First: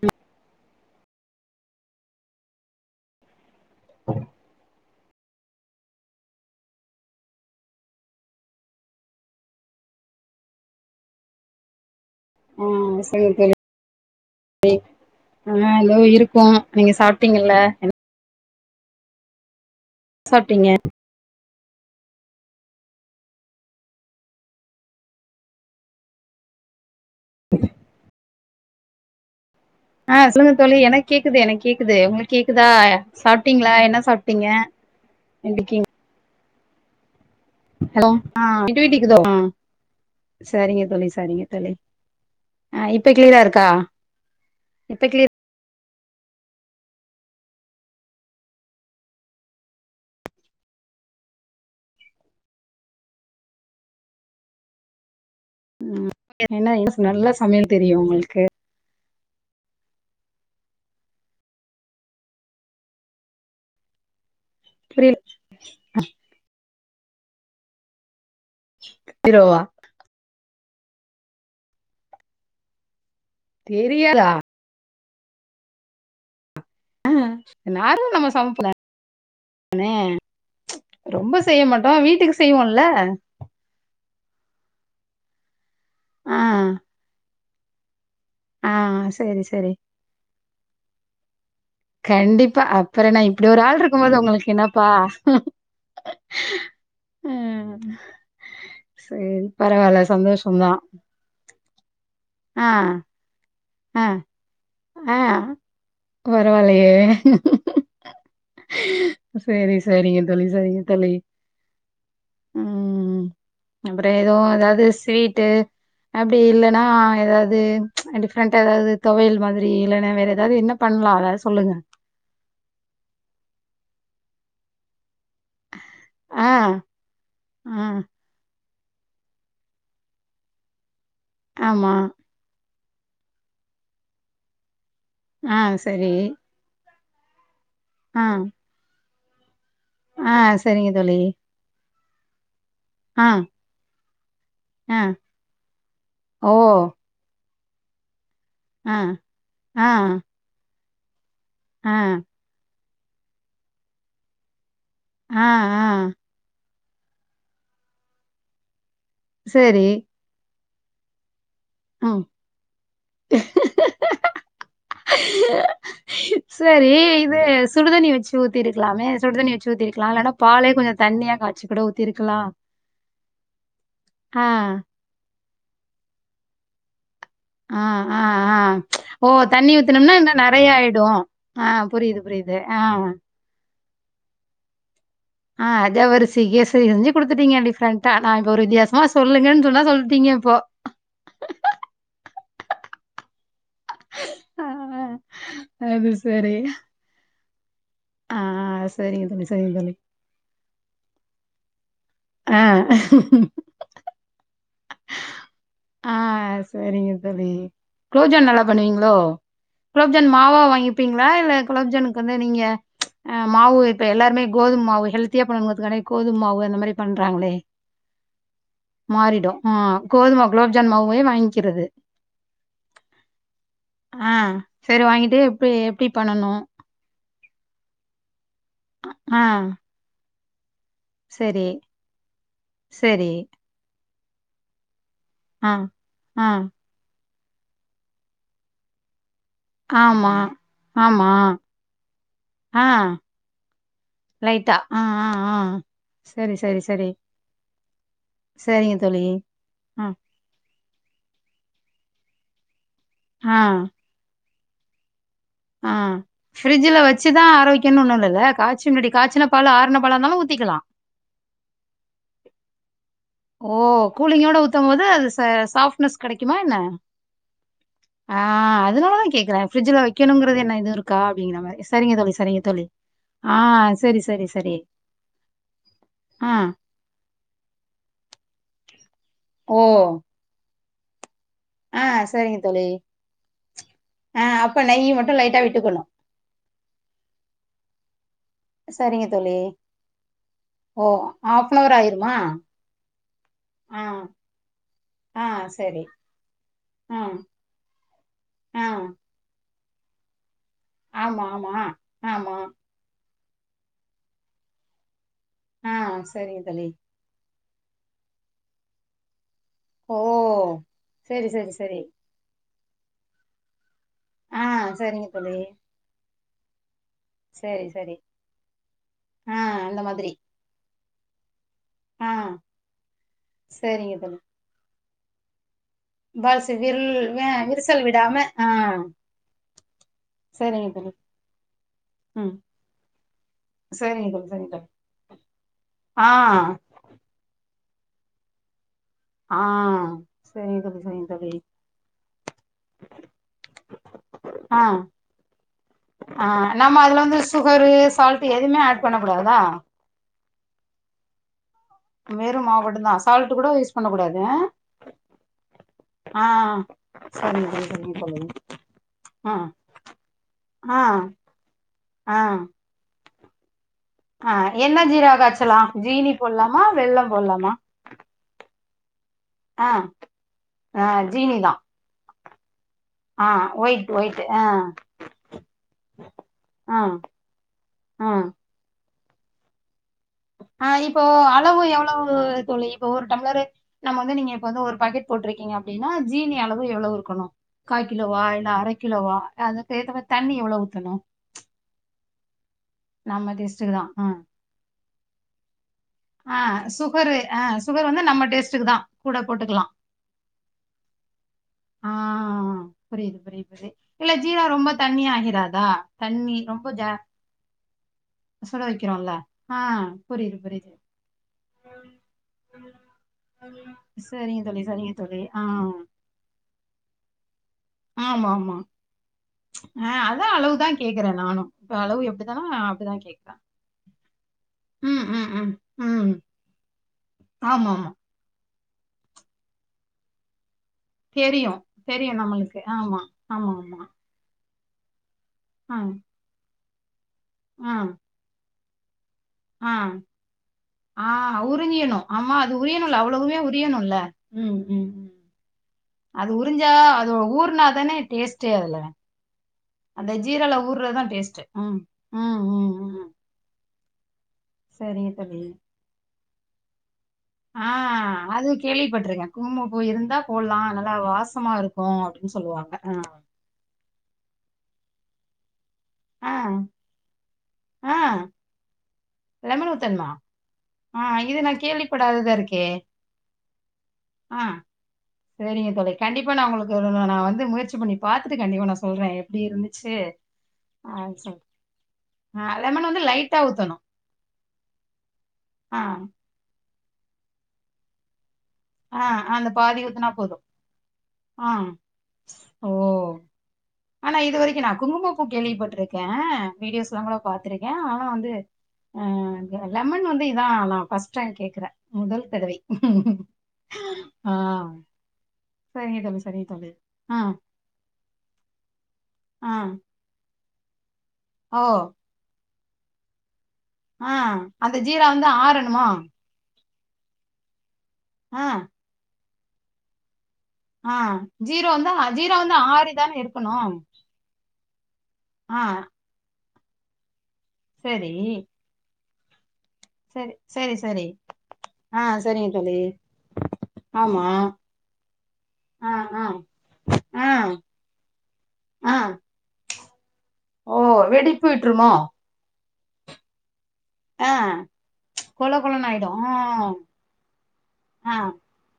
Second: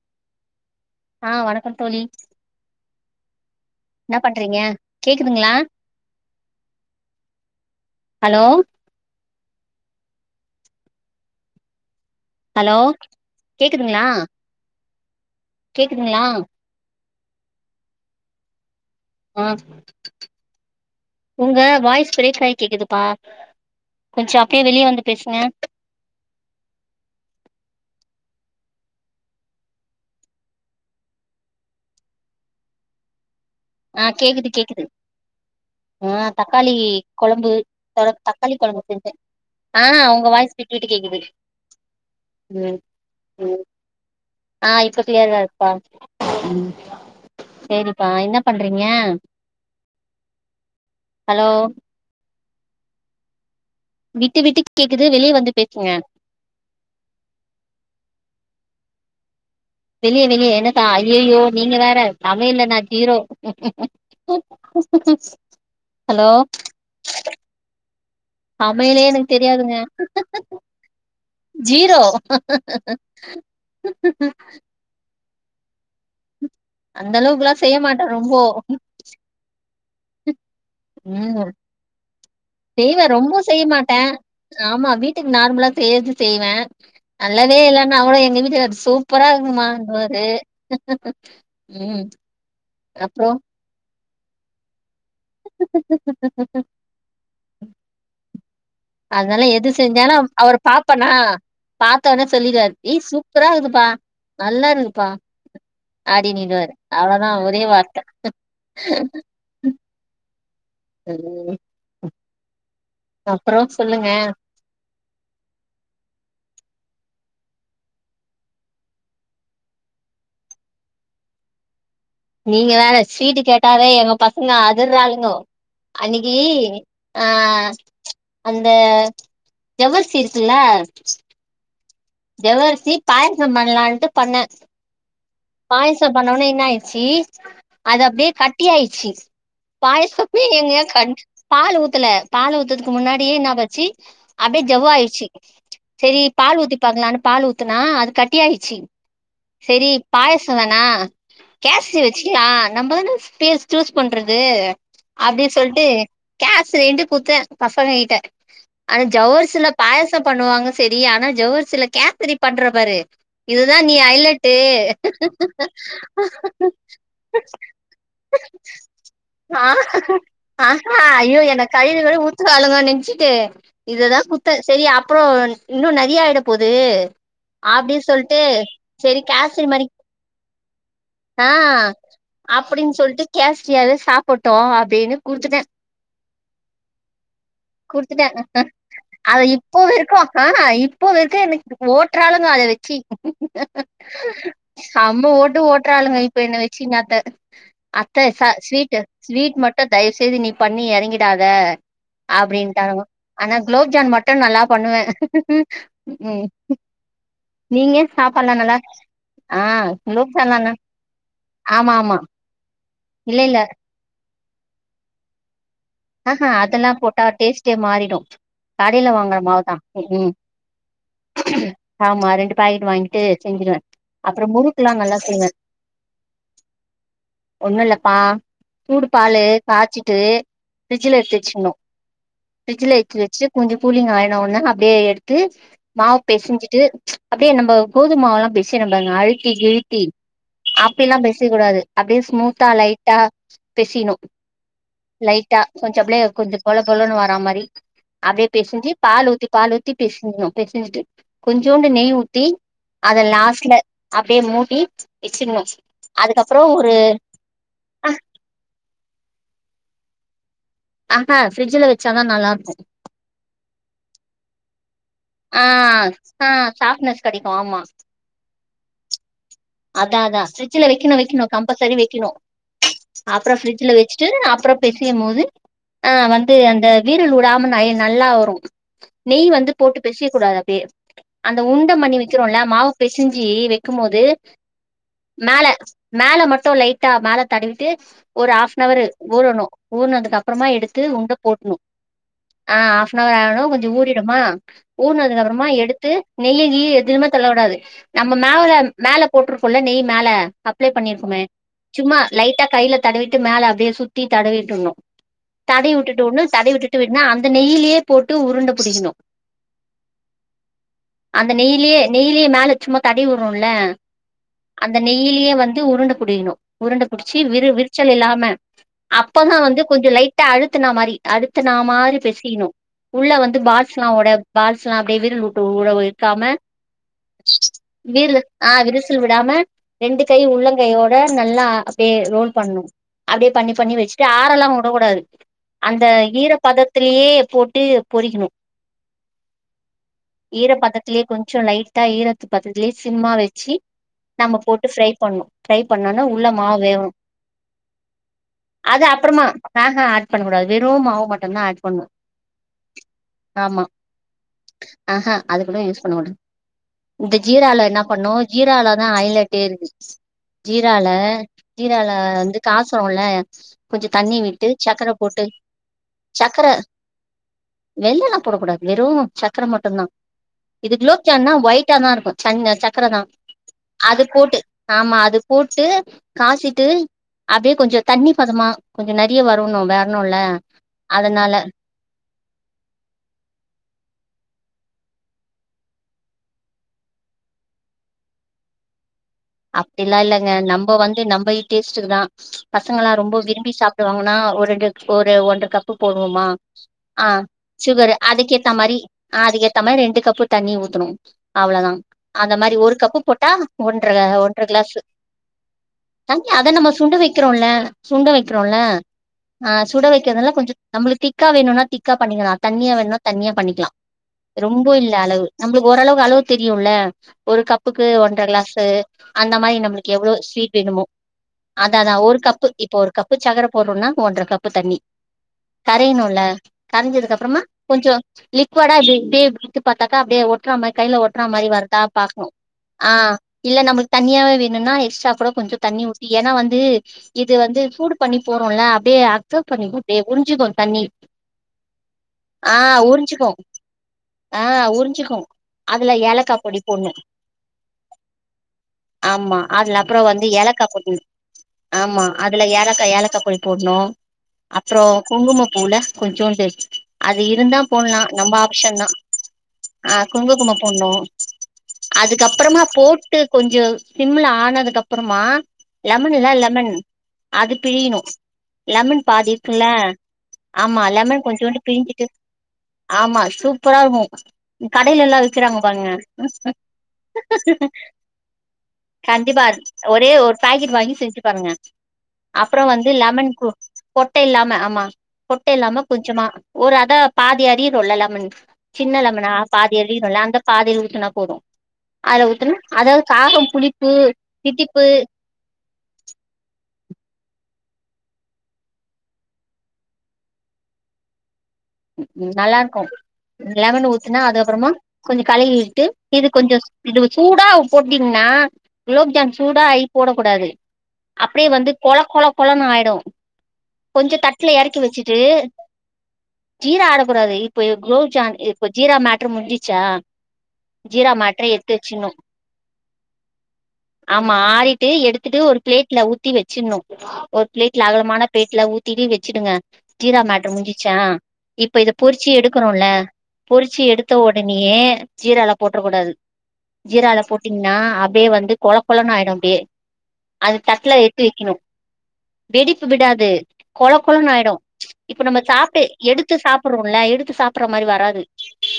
ம் ஆஹ் வணக்கம் தோழி என்ன பண்றீங்க கேக்குதுங்களா ஹலோ ஆ ஹலோ சொல்லுங்க கேக்குதுங்களா ஆஹ் ஏதோ கேக்குதுங்களா இருக்கோ நீங்க சாப் பாத்தீங்கள்ல என உஹ்ம் சாப்டீங்க உங்க வாய்ஸ் பிரேக் ஆயி கேக்குதுப்பா கொஞ்ச அப்டியே வெளிய வந்து பேசுங்க ஆஹா சொல்லுங்க தோழி எனக் கேக்குது எனக் கேக்குது உங்குளுக் கேக்குதா சாப் டீங்களா என்ன ஆ சாப்ட்டீங்க கேக்குது கேக்குது எப்டிகிங் ஆ தக்காளி கொழம்பு த ஆ தக்காளி கொழம்பு விட்டு விட்டு செஞ்சே கேக்குதோ ஆ ஆஹ் உங்க வாய்ஸ்சு விட்டு சரிங்க விட்டு தோழி கேக்குது சரிங்க தோழி ஆ இப்ப கிளியரா இருக்கா ஆஹ் இப்ப கிளீயரா இருக்கு பா ம் சேரிப்பா என்னப் பண்றீங்க ஹலோ விட்டு விட்டுக் கேக்குது வெளிய வந்து பேசுங்க என்ன என்னச் நல்லா சமையல் தெரியு உங்குளுக்கு வெளிய வெளியே என்னக்கா ஐயயோ நீங்க வேற சமையில்ல நா சீரோ புரியல ஹலோ சமையலே எனக்கு ஜீரோவா தெரியாதுங்க ஜீரோ தெரியாத அந்த அளவுக்குல்லா செய்ய மாட்டா ரொம்போ அனே உம் செய்வோல்ல செய்வே ரொம்போ செய்யி மாட்டே ஆம்மா வீட்டுக்கு நார்முல்லா செய்யிரது ஆ செய்வே அ நல்லதே இல்லன் அவுனே ஏ எங்க ஆ வீட்டுக்காரு சூப்பரா சரி இருக்குமா சரி இங்குவாரு கண்டிப்பா அப்புறேன்னா அப்றோ இப்டி ஒரு ஆள் இருக் க்கும்போது உங்களுக் என்னப் பா உஹ்ம் அதுனாலா எது செஞ்சாலு அவ் அவுர சந்தோஷந்தா. பாப்பன்னா பா த்தோன்ன சொல்லீர் ஆ, வாரு ஏய் சூப்புரா இருக்குதுப் ப்பா ஆ, நல்லா இருக்குதுப்பா ஆ அடி நின்ட்வாரு பரவால்லயே! அவ்ளோதா ஒரே வார்த்த தொழி சேரிங்க தோழி ம் உம் அப்றோ சொல்லுங்க அப்புறோ எதோ ஏதாவது ஸ்வீட்டு அப் அப்டி இல்லன்னா ஏதாவுது அடிப் பண்ட ஏதாவது தொவயிக்ஷல் மாதிரி இல்லன்னா வேற ஏதாவது என்ன பண்ணலா எதாது சொல்லுங்க நீங்க வேற ஸ்வீட்டு கேட்டாவே எங்க பசங்க அதிர்றாளுங்கோ அன்னைகி ஆ, ஆஹ் ஆ, அந் இந்த ஜவ்வரிசி இருக்குல்ல ஆமா ஜவ்வரிசி பாயாசோ பண்ணலான்ட்டு பண்ணே ஆ, சரி. பாயசோ பன்னவுடனே என்னா ஆய் சீ அது ஆ, அப்டியே கட்டி ஆய்ரிச்சி ஆ பாயஸப்பி எங்கய சரிங்க தோழி. கன்ட் பால் ஊத் த்துல பால் ஊத்துத் க்கு ஆ, முன்னாடியே நா வச்சு அப்டியே ஆ. ஜவ்வாயிடுச்சு செரி ஓ! பால் ஊத்திப் பால் ஊத்துனா அது கட் ட்டியாச்சி ஆ, ஆ, செரி பாயசோதான ஆ, கேஸ்சு வச்சு ஆ நம்மதான ஸ்பேஸ் சூஸ் பண்றது ஆ, அப்டி சொல்லிட்டு ஆ. கே சேரிண்ட் குத்த பசங்க கிட்ட ஆனா ஜவ்வரிசுல சரி. பாயசோ பண்ணுவாங்க செரி ஆனா ஜவ்வர் சில ம். கேத்ரி பண்ற பாரு இதுதா நீ ஐலட்டு சரி, இது சுடுதண்ணி வச்சு ஊத்திருக்கலாமே! சுடுதண்ணி அ வச்சு ஊத்திருக்கலாம். இல்லன்னா பாலே ஆஹா கொஞ்சம் தண்ணியா ஐயோ காய்ச்சி என்ன கூட கழிவி கழிவி ஊத்திருக்கலாம். ஊத்துவாளுகோ நெனச்சுட்டு இதுதா ஆ, குத்த செரி அப்புறோ இன்னு நறியா எடுப் புது ஆ ஆ ஆ ஓ கேசரி தண்ணி மாரி ஊத்தனும்னா இன்னு நெறைய ஆயிடு ஆ புரியுது புரியுது ஆ ச்சி அது சாப்படோ அப்டின்னு குடுத்துட்டே ஆஹ் ஜவ்வரிசி கேஸிரி செஞ்சு குடுத்துட்டீங்க டிஃப்ரெண்டா குடுத்துட்டே நா இப்ப ஒரு வித்தியாசமா அத சொல்லுங்கனு இப்போ சொன்னா சொல்லிட்டீங்க வரைக்கு இப்போ ஆ வரைக்கு ஓட்றாளுங்க அத வச்சி ஆ, சம்ம ஓட் து அது ஓட்ராளுங்க இப்ப சரி. என்ன வெச்சி இன்னாத அத்த ஆ, ச ஸ்வீட் சரிங்க தோழி, ஸ்வீட் சரிங்க மட்டு தோழி. தயவுசெய்து நீ பண்ணி எறங்கிடாத அப்டின்ட்டாங்க மா ஆ. ஆனா குலோப்ஜான் மட்டு நல்லாப் பண்ணுவே ம் ஆஹ் செரிங்க தோழி நீங்க குலோப்ஜான் சாப்பாட்லா நல்லா பண்ணுவீங்களோ ஆ குலோப்ஜான் குலோப்ஜான்லா மாவா ந வாங்கிப்பீங்களா இல்ல ஆமா ஆமா குலோப்ஜாமுன்க்கு வந்து நீங்க இல்ல ஆஹ் இல்ல மாவு இப்ப எல்லாருமே கோதும் மாவு ஹெல்தியா பண்ணும் போது ஆஹா அதெல்லாபோட்டா டேஸ்ட்டே மாறிடும் கடையில வாங்குர மாறிடும். ஆ மாவு ம் கோதும குலோப்ஜாம் மாவே வாங்கிக்கிறது. ஆமா ரெண்டு பாக்கெட் வாங்கிட்டு செஞ்சுருவே ஆ அப்புறம் முறுக்கெல்லா சரி நல்லா வாங்கிட்டு செய்வே எப்டி எப்டி பண்ணணும்? ஒண்ணுல்லப்பா சூடு ஆ பாலு காச்சிட்டு பிரிட்ஜில எடுத்து சரி, வச்சுக்கணு பிரிட்ஜில எடுத்து சரி. வச்சு கொஞ்சம் கூலிங் ஆ ஒண்ணு அப்டியே எடுத் து ஆ, மாவுப் ஆ. பெசஞ்சிட்டு அப்படியே நம்ம கோதும மாவு எல்லா பெசையுறம் பாருங்க அழுத் ஏ எலுபி ஆமா, அப்டியெல்லா ஆமா. பேசிக்க கூடாது அப்டியே ஸ்மூத்தா ஆ லைட்டா பேசிக்கனு லைட்டா. ஆ, ஆ, லைட் ஆ. ட்டா கொஞ்சோ அப்லே சரி, கொஞ்சோ சரி, பொல சரி. பொலன்னு வாரா மாரி அப்டியே பெசிஞ்சு சரிங்க தோழி. பால் ஊத்தி பால் ஊத்தி ஆ, பெசியனு பெச செஞ்சுடு கொஞ்சோண்டு நெய் ஊத்தி அத லாஸ்ட்ல அப்டியே மூ டீத் அ பிரிட்ஜில வெச்சு தா ஆற வைக்கன்னுனு ஒன்னு இல்ல காச்சுனடி காச்சுன பால ஆர்ன பாலானாலு ஊத்திகலா அக்அ பிரிட்ஜில வெச்சா தா நல்லா இருக்கு ஓ கூலிங் ஓட ஊத்தும் போது ஆ ஃசாப்ட்னஸ் ஆ கெடைக்குமா என்ன சாஃப்ட்னஸ் கெடைக்கு ஆமா அ அதுனால தா கேக்குற அதா அதா ஃபிரிட்ஜ்ல வெக்குணு வெக்குணு மாரி கம்பல்சரி சரிங்க வெக்கிணு தோழி சரிங்க தோழி அப்றோ ஆ ஃபிரிட்ஜ்ல சரி வெச்சுட்டு சரி அப்றோ சரி பெசயும்போது ஆ வந்து அந்த வீரல் விடாம நயன்னால நல்லா வரு நெய் வந்து ஓ போட்டு பெசய கூடாது அப்டியே அந்த உண்ட ஆ மண்ணி வைக்கிறோல்ல சரிங்க தோழி மாவு பெசிஞ்சு வைக்கும் போது ஆ அப்ப நெய் மட்டும் லைட்டா மேல விட்டுக்கணும் மேல மட்டும் லைட்டா மேல தடவ் விட்டு ஒரு ஹாப்னவர்ரு சரிங்க தோழி ஊறணு ஊர்னதுக்கு அப்றமா எடுத்து ஓ உண்ட போட்ணு ஹாஃப்னவர் ஆயிருமா ஆ ஹாப்னவர் ஆணோன்னு கொஞ்சோ ஆ ஊறிடுமா ஊர்னதுக்கு ஆ அப்பறமா சரி எடுத்து நெய்யி கிய்யி ஆ எதுமே தள்ள கூடாது நம்ம மேல ஆ மேல விற்றுக்குள்ள நெய் மேல அப்லே பண்ணியிருக்கோமே ஆமா ஆமா சும்மா ஆமா லைட்டா கையில தடவி ட்டு மேல அப்டியே சுத்தி தடவிட்ருனு தடவி ஆ உட்டுட்டோன்ன சரிங்க தோழி தடவிட்டுட்டு விட்னா அந் இந்த நெய்லியே போட்டு உருண்ட புடிக்கணு ஓ செரி அந்த செரி நெய்லயே செரி நெய்லேயே மேல சும்மா தடி வுறோல ஆ அந்த செரிங்க நெய்லேயே தோழி வந்து உருண்ட புடிக்கணு உருண்ட பிடிச்சி விரு செரி விரிச்சல் செரி இல்லாம அப்பதா ஆ வந்து அந்த கொஞ்சம் மாதிரி லைட்டா அழுத்துன மாரி அது அழுத்துனா மாரி ஆ பெசயணு உள்ள வந்து பால்ஸ்லா ஒட பால்ஸ் நா அப்டியே விருல்வுட்டு பாசி வில் ஆ விரிசல் விடாம விரல் ஆஹ் விரிசல் விடாம ரெண்டு கை உள்ளங்கையோட நல்லா அப்டியே ரோல் ம் பண்ணணும் அப்டியே பண்ணி பண்ணி வச்சுட்டு செரிங்க தோழி செரிங்க ஆறல்லாம் தோழி வுடக்கூடாது அந்த ஆ ஈரப்பதத்திலயே போட்டு பொறிக்கணும் ஆ ஈர செரிங்க தோழி பதத்திலயே செரிங்க தோழி கொஞ்சோ லைட்டா ஈரத்து பத்தத்திலேயே சிம்மா வச்சு நம்ம ஆ போட்டு ஃபரை பண்ணு ஃபரை பண்ணோனா உள்ள ஆ மாவு நம்ம வேவணும் அதுல வந்து சுகரு சால்ட் எதுவுமே ஆட் அது பண்ண அப்புறமா கூடாதா ஆஹ ஆட் பண்ணக்கூடாது வெறும் மாவு மட்டுதா ஆட் பண்ணு வெறும் மாவு மட்டு தான் சால்ட் கூட ஆமா யூஸ் பண்ண கூடாது ஆஹ் ஆஹா அது கூட யூஸ் பண்ண கூடாது ஆஹ் இந்த செரிங்க தோழி‌ செரிங்க தோழி ஜீரால தான் ஆ ஐலேட்டே இருக்கு ஆ ஜீரால ஜீரால ஆ வந்து காசோ [unintelligible] [unintelligible] ஆ என்ன ஜீரா காச்சலாம் ஜீனி சக்கர போட்லாமா வெள்ளம் போட்லாமா வெல்லலா போடக்கூடாது வெறு சக்கர மட்டும்தான் இது ஆ குலோப் ஜான்னா ஜீனி ஒயிட்டா தான் இருக்கும் சங்க சக்கர தான் ஆ ஒயிட் அது ஒயிட் போட்டு ஆ ஆமா அது போட்டு காச்சிட்டு ஆ அப்டியே கொஞ்சோ ஆ தண்ணி பதமா கொஞ்சோ நெறிய வரணு வே ஆ இப்போ அளவு எவ்ளவு தோழி இப்போ ஒரு டம்ளரு நம்ம வந்து நீங்க இப்ப வந்து ஒரு பாக்கெட் போட்டிருக்கீங்க அப்டின்னா ஜீனி அளவு எவ்ளவு இருக்கனு காய் கிலோவா இல்ல அரைக் அப்டிலாம் இல்லங்க நம்ம ஊத்தணும் வந்து நம்ம டேஸ்ட்டுக்கு தான் பசங்கலா ரொம்ப நம்ம விரும்பி டேஸ்ட்டுக்கு தான் ஆ சாப்டுவாங்கன்னா ஒரு ரெண்டு ஒரு ஒன்ற கப்பு போடுவோமா ஆ ஆ சுகரு சுகர் வந்து நம்ம அதுக்கேத்த டேஸ்ட்டுக்கு மாரி தான் கூட அதுக்கேத்த போட்டுக்கலாம் மாரி ரெண்டு கப்பு தண்ணி ஊத்தணும் அவ்ளோதான் ஆ அந்த மாரி ஒரு கப்பு புரியுது போட்டா புரியுது ஒ புரியுது இல்ல ஜீரா ரொம்ப தண்ணி ஆகிறாதா தண்ணி அத ரொம்ப நம்ம ஜா சுண்ட வைக்கிறோல்ல சுண்ட வைக்கிறோல சுட வைக்கிறோம்ல ஆ சுட வைக்கிறதுல புரியுது கொஞ்சோ புரியுது நம்மளுக்கு திக்கா வேணும்னா திக்கா பண்ணிக்கலாம் தண்ணியா வேணும்னா தண்ணியா பண்ணிக்கலாம் சரிங்க தோழி ரொம்போ சரிங்க இல்ல தோழி அளவு ஆ நம்மளுக்கு ஓரளவுக்கு அளவு தெரியும்ல ஒரு கப்புக்கு ஒன்றர ஆமா கிளாஸ் ஆமா [unintelligible] அந்த மாரி ஆ நம்ளுக்கு எவ்ளோ அதா ஸ்வீட் அளவுதா வேனுமோ கேக்குறே நானு இப்ப அதா அதான் அளவு ஒரு கப் எப்டித்தானோ கப்பு இப்போ ஒரு அப்டிதா கப்பு கேக்குறே சக்கர போட்றோனா ஒன்ற கப்பு தண்ணி ம் ம் ம் ம் கரயணுல்ல கரஞ்சதுக் அப்றமா ஆமா ஆமா கொஞ்சோ லிக் க்கோடா இப்டி இப்டி இலுத்து பாத்தாக்கா அப்டியே ஒட் ஒட்ற மாறி கைல ஒட்றா மாறி தெரியு வர்தா தெரியு பாக்ணு நம்மளுக்கு ஆ ஆமா ஆமா இல்ல ஆமா நம்ளுக் தண்ணியாவே வேணுன்னா எக்ஸ்ட்டா கூடோ கொஞ்ச ஆ தண்ணி ஊத்தி ஏனா வந்து [inaudible] இது வந்து சூடு பண்ணி போறோல டே ஆக் ஆ ஆ உறியணு ஆமா அது ஆ உறியணுல உறிஞ்சுக்கு அவ்ளவுமே உறியணுல்ல ஆ ம் ம் ம் உறிஞ்சுக்கு அதுல அது ஏலக்கா பொடி உறிஞ்சா போடணு அது ஊர்னாதானே டேஸ்ட்டே அதுல ஆமா அதுல அப்புறோ அந்த வந்து ஜீரால ஏலக்கா போட்ணு ஊர்றதுதா டேஸ்ட்டு ம் ஆமா ம் அதுல ம் ஏலக்கா ம் ஏலக்கா பொடி போட்ணூ அப்புறோ சரிங்க தோழி குங்குமப்பூ ல கொஞ் சோன்டு ஆ அது கேள்விப்பட்ருக்க குங்மப்பூ ஆ இருந்தா குங்கும போட்லாம் போட்ணு நல்லா வாசமாருக்கும் அப்டின் அதுக்கப்புறமா சொல்லுவாங்க போட்டு ஆ கொஞ்சோ சிம்ல ஆனதுக்கப் ப்றம்மா லெமன் ஆ இல்ல லெமன் அது ஆ பிழியிணூ லெமன் பாதி லெமன் இருக்குல்லா ஊத்தணுமா ஆமா ஆ லெமென் இது நா கொஞ்சோண்டு பிழிஞ்சிட்டு கேள்விப்படாததா இருக்கே ஆமா ஆ சூப்பராருக்கும் கடைலல்லாம் விக்குறாங்க சரிங்க பாருங்க தோழி கண்டிப்பா நா உங்களுக்கு நா வந்து முயற்சி பண்ணி பாத்துட்டு கண்டிப்பா நா சொல்றே எப்டி கண்டிப்பா இருதச்சு ஒரே ஒரு பாக்கெட் வாங்கி செஞ்சு பாருங்க ஆ லெமன் வந்து லைட்டா ஊத்தனு ட்ட இல்லாம ஆமா கொட்ட இல்லாம கொஞ்சமா ஒரு அ பாதி அரியிரோல்ல லெமன் சின்ன ஆ லெமன்னா அந்த பாதி ஊத்துனா அரிரோம்ல போது அந்த பாதி ஊத்துனா போது ஆ அத்ல ஊத்தணு ஓ அதாது காரம் புளிப்பூ ஆனா இது வரைக்கு நா தித்திப்பூ குங்குமப்பூ கேள்விப்பட்டிருக்கே வீடியோஸ்லா கூட பாத்ருக்கே ஆனா வந்து ஆ லெமன் வந்து இதா நா ஃபஸ் டைம் கேக் குற முதல் தடவை நல்லா இருக்கு லெமன் ஊத்துனா ஆ அது அப்றமா கொஞ்ச கா ட்டு சரிங்க தோழி இது சரிங்க கொஞ்சோ தோழி இது ஆ சூடா போட்டீங்ன்னா குலோப்ஜாம் ஆ சூடா ஆகி போடக்க கூடாது அப்டியே ஓ வந்து கொழ கொழ கொழனு ஆய்டு ஆ அந்த ஜீரா வந்து ஆறணுமா ஜீரா ஆரக்கூடாது இப்ப குலோப்ஜான் இப்போ ஜீரா மேட் மேட்ரு முஞ்சிசா ஆஹ் ஜீரா வந்தா ஜீரா வந்தா ஆரிதானே இருக்கணு டு எடுத்துட்டு ஒரு பிளேட்ல ஊத்தி வச் சின்னு ஒரு ப்ளேட்ல சரி அகலமான ஊத்திடே வச்சுடுங்க ஜீரா சரி மேட்டர் சரி முஞ்சிச்சா சரி இப்ப இத ஆ பொறிச்சி சரிங்க தோழி எடுக்கறோல பொறிச்சி எடுத்த ஆமா ஒடனியே ஜீரால போட்டுர ஆ கூடாது ஆ ஜீரால ஆ போட்டீங்ன்னா அப்டியே வந்து கொழ ஆ கொழனு ஆயிடு அப்டியே அது ஓ தட்டுல எடுத்து வெடிப்பு வக்கிணு விட்டுருமோ வெடி விடாது து கொழ கொழனு ஆ ஆய்டு இப்ப நம்ம கொல சாப்ட்டு கொலன்னு ஆயிடும் ஆ எடுத்து சாப்டுறோம்ல எடுத்து சாபுட்ற மாரி ஆ வராது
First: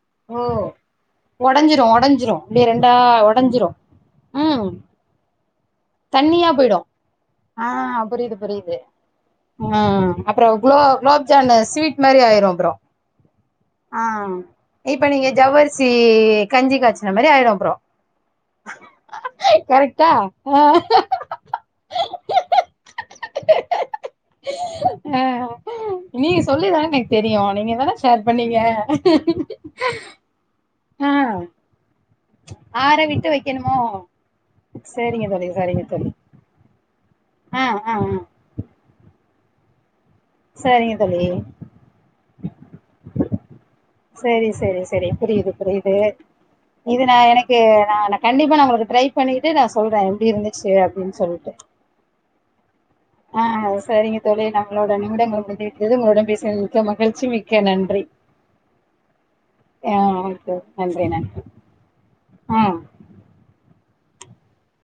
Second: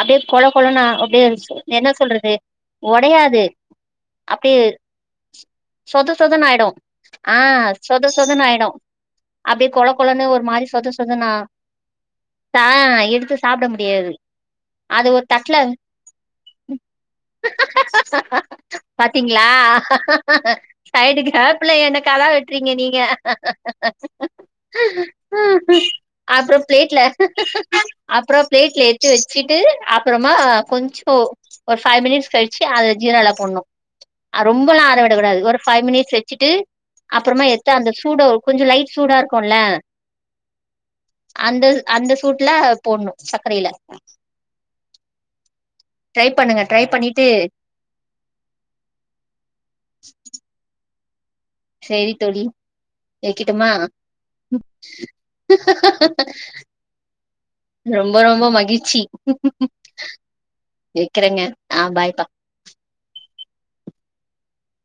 அப்டியே ஓ கொழ கொழனு அப்டியே என்ன உடஞ்சிரும் சொல்றது உடஞ்சிரும் இப்படியே ரெண்டா ஒடையாது உடஞ்சிரும் அப்டியே ம் சொத சொதன்னு தண்ணியா ஆய்டு போயிடும் ஆஹ் சொத சொதன்னு ஆய்டு ஆஹ் அப்ரோ குலோ சொதனா குலோப்ஜாமுன் ஸ்வீட் மாரி ஆய்ரு தா அப்ரோ எடுத்து சாப்ட முடியாது ஆஹ் இப்ப அது ஒரு நீங்க தட்ல ஜவ்வரிசி கஞ்சி காச்சின மாரி ஆய்ரு அப்ரோ பாத்தீங்களா கரெக்ட்டா சைடு கேப்ல என்ன கெடா வெட்டுறீங்க நீங்க ஆ ஹ ஹ ஹ ஹ நீங்க அப்ரோ சொல்லிதானே பிளேட்ல எனக்கு தெரியும் நீங்க தானே ஷேர் அப்ரோ பண்ணீங்க பிளேட்ல எச்சு வச்சுட்டு அப்ரோமா ஆ கொஞ்சம் ஒரு ஃபைவ் மினிட்ஸ் கழிச்சு அத ஆற விட்டு ஜீராலா போட்னு வைக்கணுமோ ரொம்போலா ஆர விடக் சரிங்க கூடாது தோழி ஒரு சரிங்க ஃபைவ் தோழி மினிட்ஸ் வச்சுட்டு அப்ரோமா ஆ எட்த்து அந்த ஆ ஆ சூட கொஞ்சோ லைட் இருக்குல சரிங்க தோழி அந்த அந்த சூட்ல போட்ணு சக்கரைல சேரி சேரி சேரி புரியுது புரியுது ட்ரை பண்ணுங்க ட்ரை இது நா பண்ணிட்டு எனக்கு நா நா கண்டிப்பா நா உங்ளுக்கு ட்ரை பண்ணிட்டு நா சொல்றே எப்டி இருந்துச்சு அப்டின்னு சொல்ட்டு சரி தோழி ஆஹ் வைக்கட்டுமா சரிங்க தோழி நம்மளோட நிமிடங்கள் முடிந்துவிட்டது உங்களுடன் பேசியது மிக்க மகிழ்ச்சி மிக்க நன்றி ரொம்ப ரொம்ப மகிழ்ச்சி ஆஹ் நன்றி வைக்கிறேங்க நன்றி ஆ பாய் ஆஹ்